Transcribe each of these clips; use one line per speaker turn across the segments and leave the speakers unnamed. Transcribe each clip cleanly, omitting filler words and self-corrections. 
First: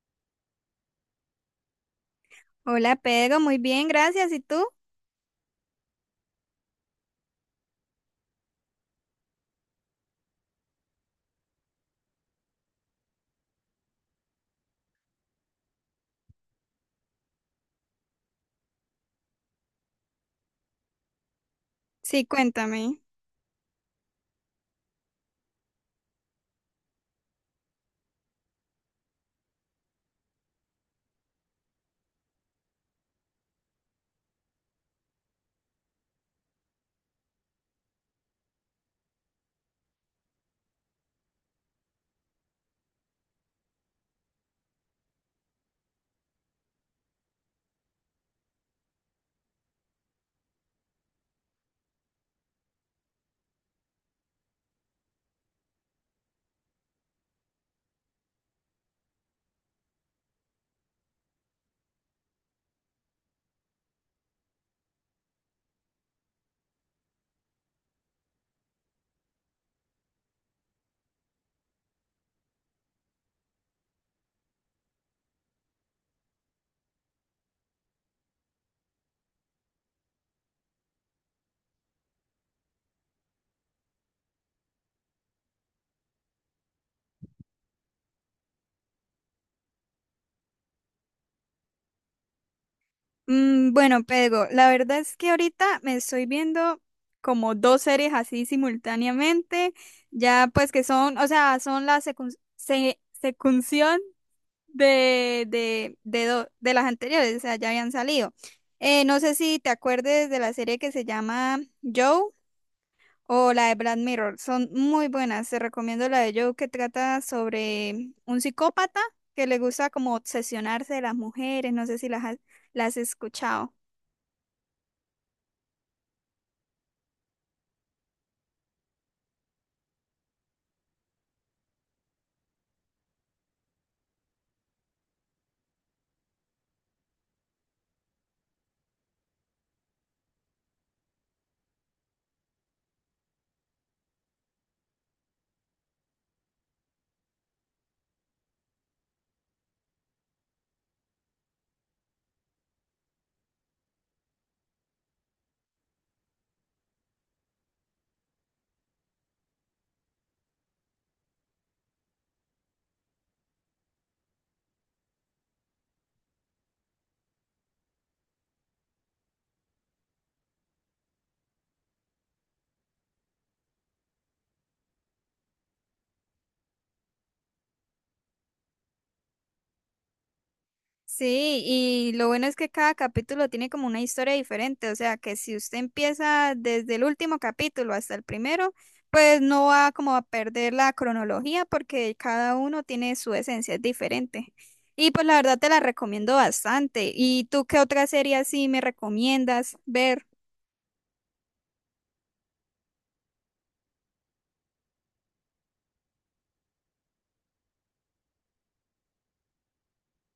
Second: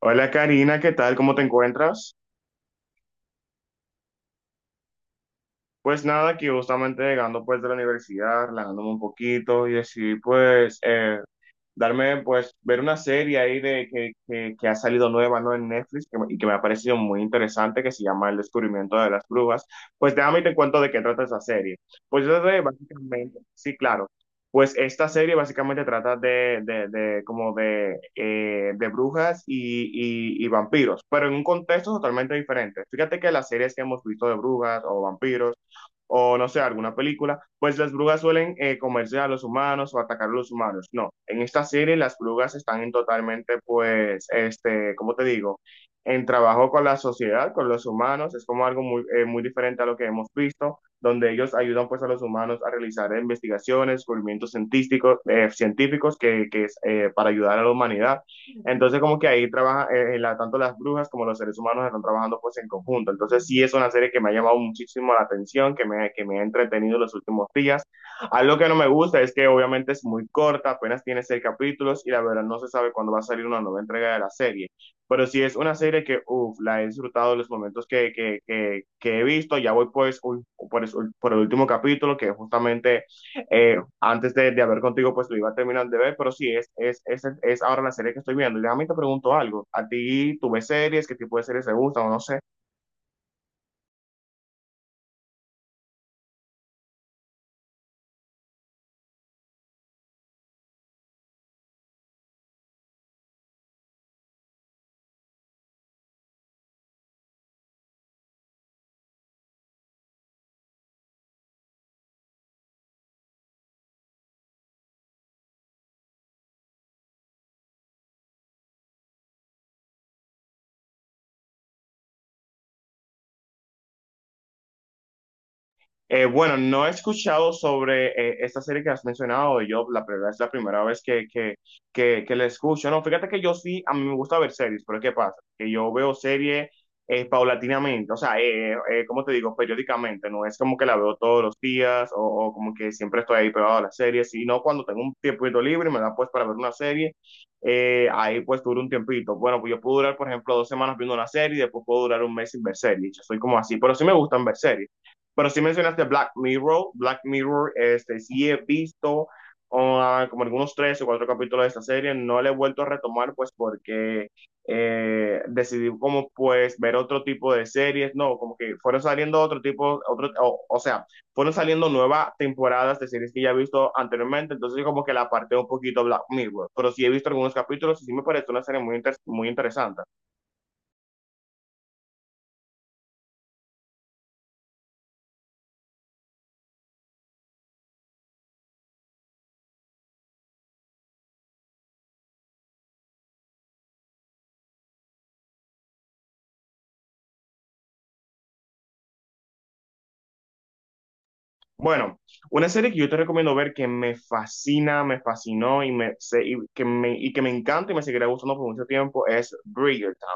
Hola Karina, ¿qué tal? ¿Cómo te encuentras?
Hola Pedro, muy bien, gracias. ¿Y tú?
Pues nada, aquí justamente llegando pues de la universidad, relajándome un poquito y así pues darme, pues, ver una serie ahí de que ha salido nueva, ¿no? En Netflix y que me ha parecido muy interesante, que se llama El descubrimiento de las grúas. Pues déjame y te cuento de qué trata esa serie.
Sí,
Pues
cuéntame.
básicamente, sí, claro. Pues esta serie básicamente trata de como de brujas y vampiros, pero en un contexto totalmente diferente. Fíjate que las series que hemos visto de brujas o vampiros o no sé, alguna película, pues las brujas suelen comerse a los humanos o atacar a los humanos. No, en esta serie las brujas están en totalmente, pues, este, ¿cómo te digo? En trabajo con la sociedad, con los humanos, es como algo muy diferente a lo que hemos visto, donde ellos ayudan pues a los humanos a realizar investigaciones, descubrimientos científicos que es para ayudar a la humanidad. Entonces, como que ahí trabaja, tanto las brujas como los seres humanos están trabajando pues en conjunto. Entonces, sí es una serie que me ha llamado muchísimo la atención, que me ha entretenido los últimos días. Algo que no me gusta es que obviamente es muy corta, apenas tiene seis capítulos y la verdad no se sabe cuándo va a salir una nueva entrega de la serie. Pero sí es una serie que, uff, la he disfrutado los momentos que he visto. Ya voy pues por el último capítulo, que justamente antes de hablar contigo, pues lo iba a terminar de ver, pero sí, es ahora la serie que estoy viendo. Y déjame te pregunto algo, ¿a ti tú ves series? ¿Qué tipo de series te gustan o no sé?
Bueno, Pedro, la verdad es que ahorita me estoy viendo como dos series así simultáneamente, ya pues que son, o sea, son la secunción de las anteriores, o sea, ya habían salido. No sé si te acuerdes de la serie que se llama Joe, o la de Black Mirror. Son muy buenas. Te recomiendo la de Joe, que trata sobre un psicópata que le gusta como obsesionarse de las mujeres. No sé si las has escuchado.
Bueno, no he escuchado sobre esta serie que has mencionado, yo la verdad es la primera vez que la escucho. No, fíjate que yo sí, a mí me gusta ver series, pero ¿qué pasa? Que yo veo series paulatinamente, o sea, ¿cómo te digo? Periódicamente, no es como que la veo todos los días o como que siempre estoy ahí pegado a las series, sino cuando tengo un tiempito libre y me da pues para ver una serie, ahí pues duro un tiempito. Bueno, pues yo puedo durar, por ejemplo, 2 semanas viendo una serie y después puedo durar un mes sin ver series. Yo soy como así, pero sí me gustan ver series. Pero sí mencionaste Black Mirror. Black Mirror, este, sí he visto como algunos tres o cuatro capítulos de esta serie. No la he vuelto a retomar, pues, porque decidí como, pues, ver otro tipo de series. No, como que fueron saliendo otro tipo, otro, o sea, fueron saliendo nuevas temporadas de series que ya he visto anteriormente. Entonces, como que la aparté un poquito Black Mirror. Pero sí he visto algunos capítulos y sí me parece una serie muy interesante.
Sí, y lo bueno es que cada capítulo tiene como una historia diferente. O sea, que si usted empieza desde el último capítulo hasta el primero, pues no va como a perder la cronología porque cada uno tiene su esencia, es diferente. Y pues la verdad te la recomiendo bastante. ¿Y tú qué otra serie así me recomiendas ver?
Bueno, una serie que yo te recomiendo ver que me fascina, me fascinó y que me encanta y me seguirá gustando por mucho tiempo es Bridgerton.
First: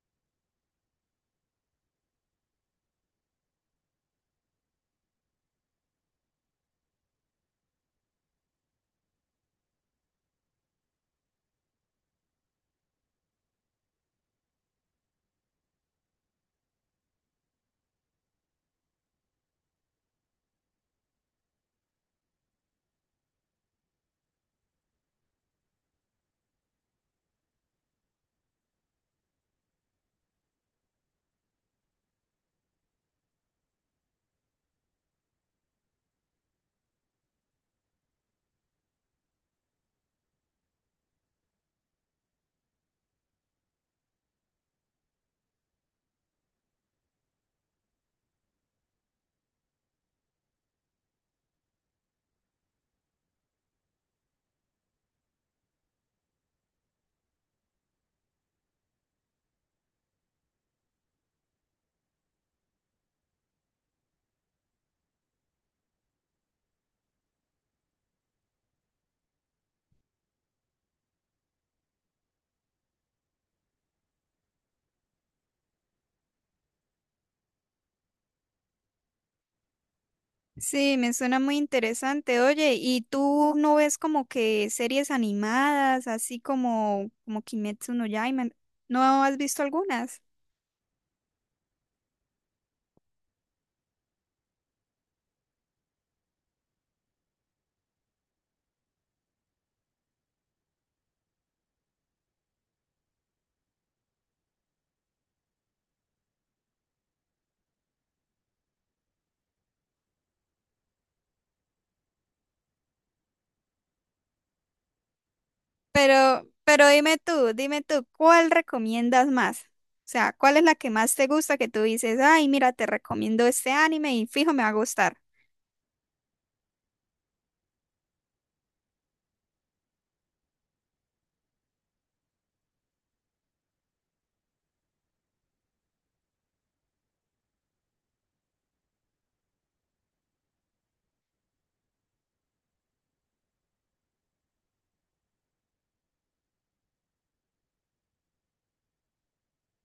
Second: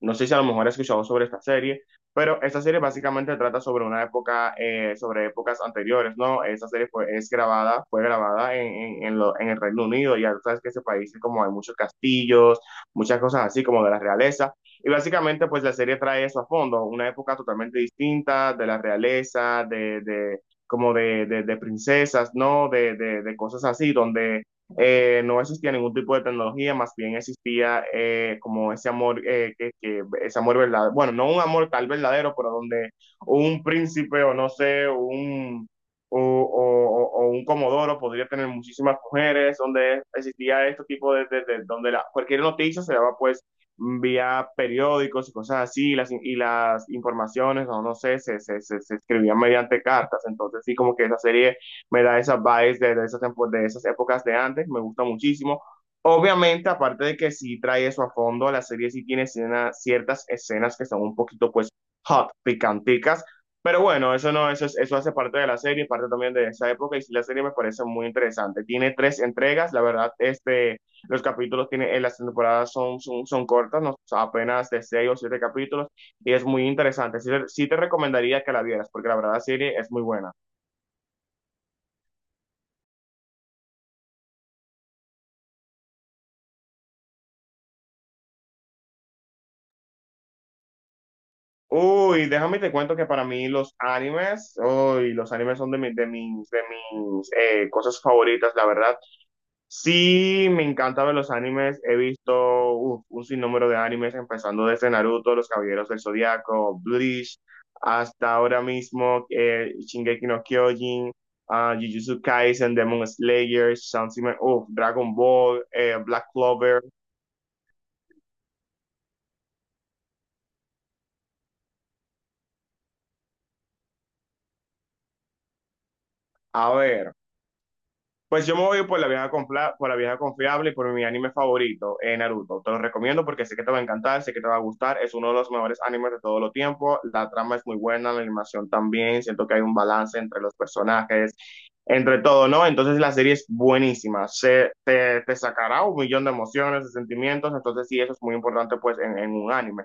No sé si a lo mejor has escuchado sobre esta serie, pero esta serie básicamente trata sobre una época, sobre épocas anteriores, ¿no? Esta serie fue grabada en el Reino Unido, ya tú sabes que ese país como hay muchos castillos, muchas cosas así como de la realeza. Y básicamente, pues la serie trae eso a fondo, una época totalmente distinta de la realeza, como de princesas, ¿no? De cosas así, donde no existía ningún tipo de tecnología, más bien existía como ese amor, ese amor verdadero, bueno, no un amor tal verdadero, pero donde un príncipe o no sé, un... O, o, un comodoro podría tener muchísimas mujeres, donde existía este tipo de donde cualquier noticia se daba pues vía periódicos y cosas así, y las informaciones, o no sé, se escribían mediante cartas. Entonces, sí, como que esa serie me da esas vibes de esas épocas de antes, me gusta muchísimo. Obviamente, aparte de que sí trae eso a fondo, la serie sí tiene ciertas escenas que son un poquito, pues, hot, picanticas. Pero bueno, eso no, eso hace parte de la serie, parte también de esa época, y sí, la serie me parece muy interesante. Tiene tres entregas, la verdad, este. Los capítulos tiene, en las temporadas son cortas, ¿no? Apenas de seis o siete capítulos, y es muy interesante. Sí, te recomendaría que la vieras, porque la verdad la serie es muy buena.
Sí, me suena muy interesante. Oye, ¿y tú no ves como que series animadas, así como, como Kimetsu no Yaiba? ¿No has visto algunas?
Uy, déjame te cuento que para mí los animes, son de mis cosas favoritas, la verdad. Sí, me encanta ver los animes. He visto un sinnúmero de animes, empezando desde Naruto, Los Caballeros del Zodiaco, Bleach, hasta ahora mismo Shingeki no Kyojin, Jujutsu Kaisen, Demon Slayer, Saint Seiya, Dragon Ball, Black
Pero,
Clover.
pero dime tú, ¿cuál recomiendas más? O sea, ¿cuál es la que más te gusta que tú dices, ay, mira, te recomiendo este anime y fijo, me va a gustar?
A ver. Pues yo me voy por la vieja confiable y por mi anime favorito, Naruto. Te lo recomiendo porque sé que te va a encantar, sé que te va a gustar. Es uno de los mejores animes de todo el tiempo. La trama es muy buena, la animación también. Siento que hay un balance entre los personajes, entre todo, ¿no? Entonces la serie es buenísima. Te sacará un millón de emociones, de sentimientos. Entonces sí, eso es muy importante pues en un anime.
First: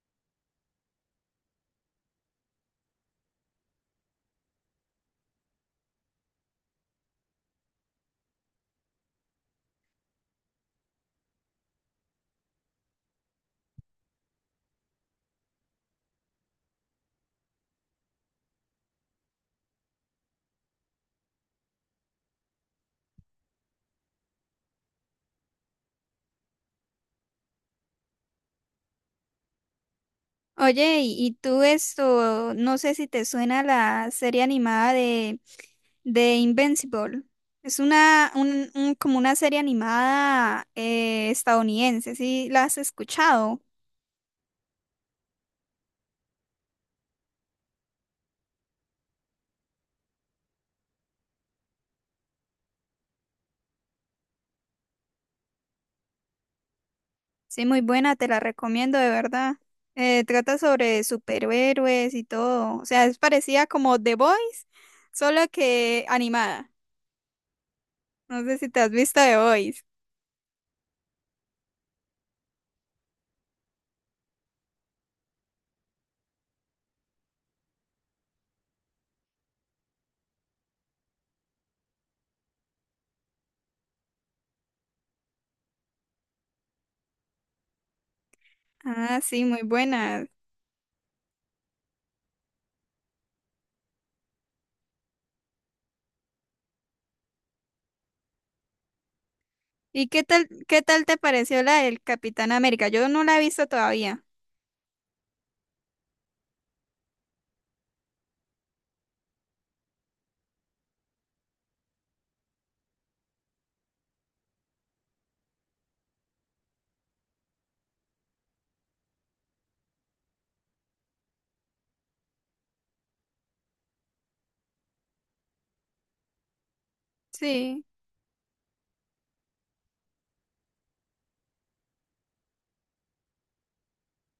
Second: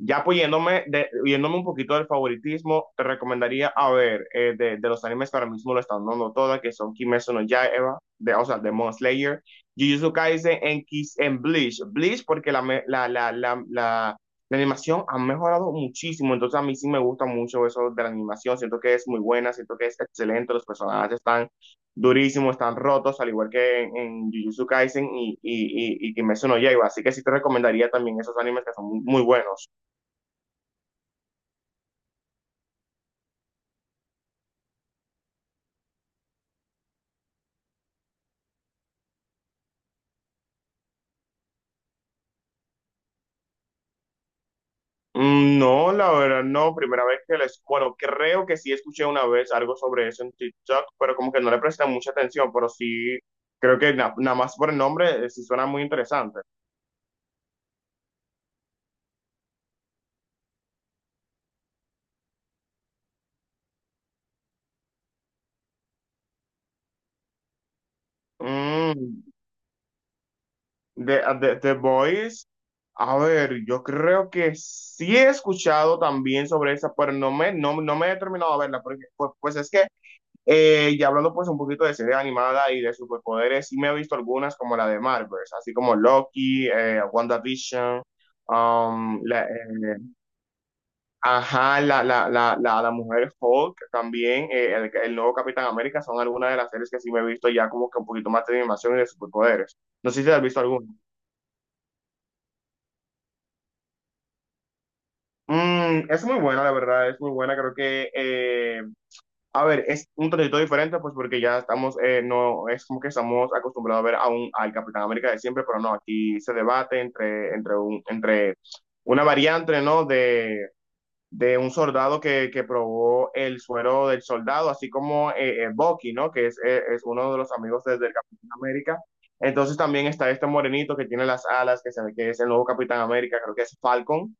Ya apoyándome, yéndome un poquito del favoritismo, te recomendaría a ver de los animes que ahora mismo lo están dando todas, que son Kimetsu no Yaiba, o sea, de Demon Slayer, Jujutsu Kaisen en, Kiss, en Bleach. Bleach porque la, me- la animación ha mejorado muchísimo, entonces a mí sí me gusta mucho eso de la animación, siento que es muy buena, siento que es excelente, los personajes están durísimos, están rotos, al igual que en Jujutsu Kaisen y Kimetsu no Yaiba, así que sí te recomendaría también esos animes que son muy muy buenos.
Oye, y tú esto, no sé si te suena la serie animada de Invincible. Es como una serie animada estadounidense. ¿Sí la has escuchado?
Mm, no, la verdad, no, primera vez que bueno, creo que sí escuché una vez algo sobre eso en TikTok, pero como que no le presté mucha atención, pero sí, creo que nada más por el nombre sí suena muy interesante.
Sí, muy buena, te la recomiendo de verdad. Trata sobre superhéroes y todo. O sea, es parecida como The Boys, solo que animada. No sé si te has visto
Mm,
The Boys.
The Voice, a ver, yo creo que sí he escuchado también sobre esa, pero no me he terminado de verla, porque pues es que. Y hablando pues un poquito de serie animada y de superpoderes, sí me he visto algunas como la de Marvel, así como Loki, WandaVision,
Ah,
um, la,
sí, muy buena.
ajá, la Mujer Hulk también, el nuevo Capitán América, son algunas de las series que sí me he visto ya como que un poquito más de animación y de superpoderes.
¿Y
No sé si te has visto
qué
alguna.
tal te pareció la del Capitán América? Yo no la he visto todavía.
Mm, es muy buena, la verdad, es muy buena. Creo que, a ver, es un tantito diferente, pues porque ya estamos, no es como que estamos acostumbrados a ver al Capitán América de siempre, pero no, aquí se debate entre una variante, ¿no? De un soldado que probó el suero del soldado, así como Bucky, ¿no? Que es uno de los amigos
Sí,
desde el Capitán América. Entonces también está este morenito que tiene las alas, que se ve que es el nuevo Capitán América, creo que es Falcon.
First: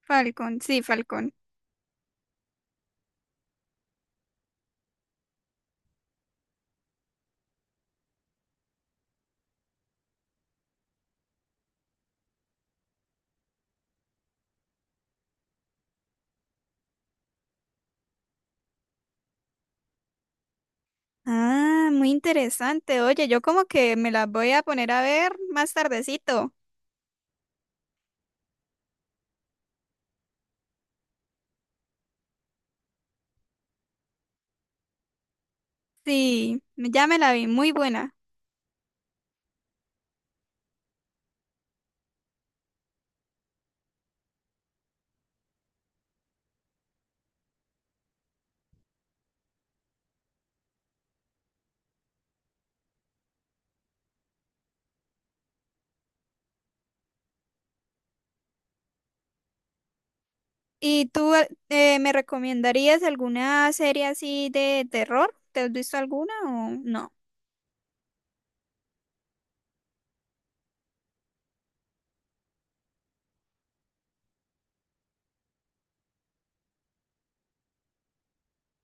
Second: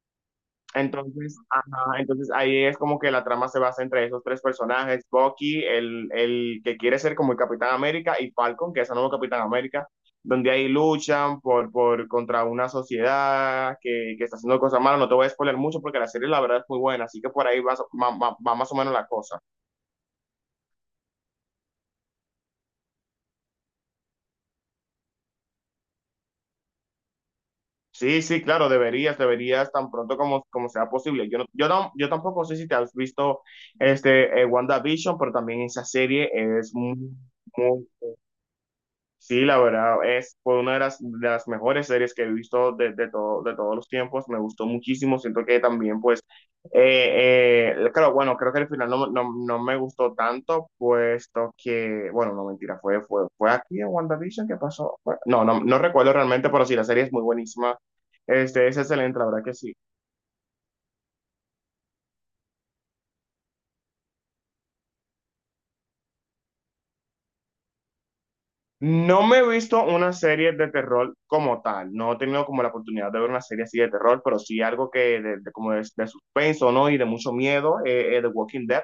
Falcon, sí, Falcon.
Entonces, ajá, entonces ahí es como que la trama se basa entre esos tres personajes, Bucky, el que quiere ser como el Capitán América, y Falcon, que es el nuevo Capitán América, donde ahí luchan por contra una sociedad que está haciendo cosas malas. No te voy a spoiler mucho porque la serie la verdad es muy buena, así que por ahí va, va más o menos la cosa.
Ah, muy interesante. Oye, yo como que me las voy a poner a ver más tardecito.
Sí, sí, claro, deberías, deberías tan pronto como sea posible. Yo no, yo tampoco sé si te has visto este, WandaVision, pero también esa serie
Sí,
es
ya
muy...
me la vi, muy buena.
Sí, la verdad, es fue una de las mejores series que he visto de todos los tiempos. Me gustó muchísimo. Siento que también, pues, claro, bueno, creo que el final no me gustó tanto, puesto que, bueno, no mentira, fue aquí en WandaVision que pasó. No recuerdo realmente, pero sí, la serie es muy buenísima. Este, es excelente, la verdad que sí.
¿Y tú me recomendarías alguna serie así de terror? ¿Te has visto alguna o no?
No me he visto una serie de terror como tal, no he tenido como la oportunidad de ver una serie así de terror, pero sí algo que de suspenso, ¿no? Y de mucho miedo, The Walking Dead,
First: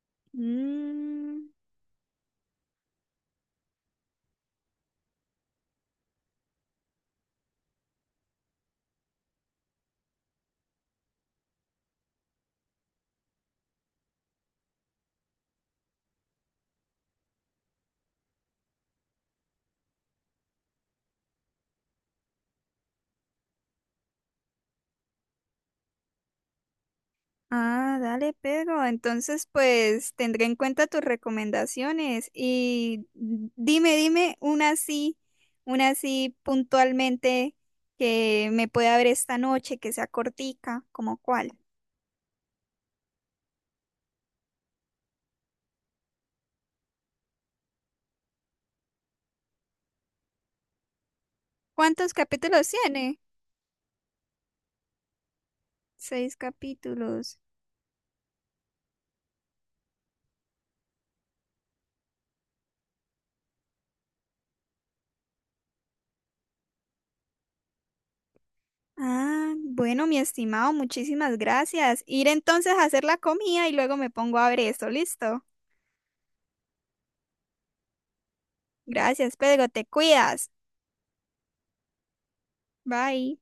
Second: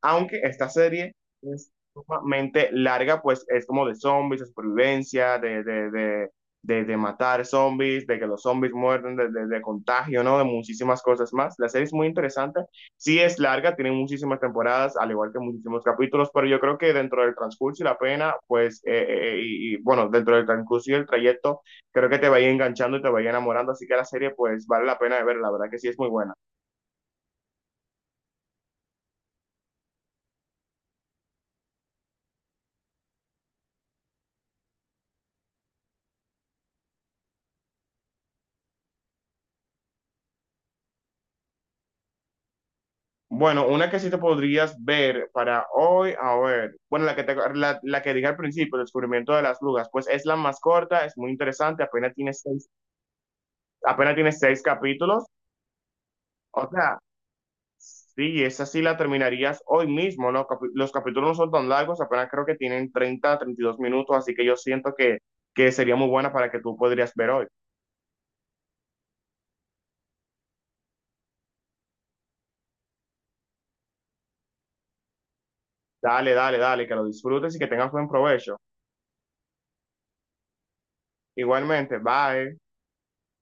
aunque esta serie
Mm.
es sumamente larga, pues es como de zombies, de supervivencia, de matar zombies, de que los zombies muerden, de contagio, ¿no? De muchísimas cosas más. La serie es muy interesante, sí es larga, tiene muchísimas temporadas, al igual que muchísimos capítulos, pero yo creo que dentro del transcurso y la pena, pues, bueno, dentro del transcurso y el trayecto, creo que te va a ir enganchando y te va a ir enamorando, así que la serie, pues, vale la pena de ver, la verdad que sí es muy buena.
Ah, dale, Pedro. Entonces, pues tendré en cuenta tus recomendaciones y dime una así puntualmente que me pueda ver esta noche, que sea cortica, como cuál.
Bueno, una que sí te podrías ver para hoy, a ver, bueno, la que dije al principio, El descubrimiento de las lugas, pues es la más corta, es muy interesante,
¿Cuántos capítulos tiene?
apenas tiene seis capítulos,
Seis
o sea,
capítulos.
sí, esa sí la terminarías hoy mismo, ¿no? Los capítulos no son tan largos, apenas creo que tienen 30, 32 minutos, así que yo siento que sería muy buena para que tú podrías ver hoy.
Ah, bueno, mi estimado, muchísimas gracias. Ir entonces a hacer la comida y luego me pongo a ver esto. Listo.
Dale, dale, dale, que lo disfrutes y que tengas buen provecho.
Gracias, Pedro. Te cuidas.
Igualmente, bye.
Bye.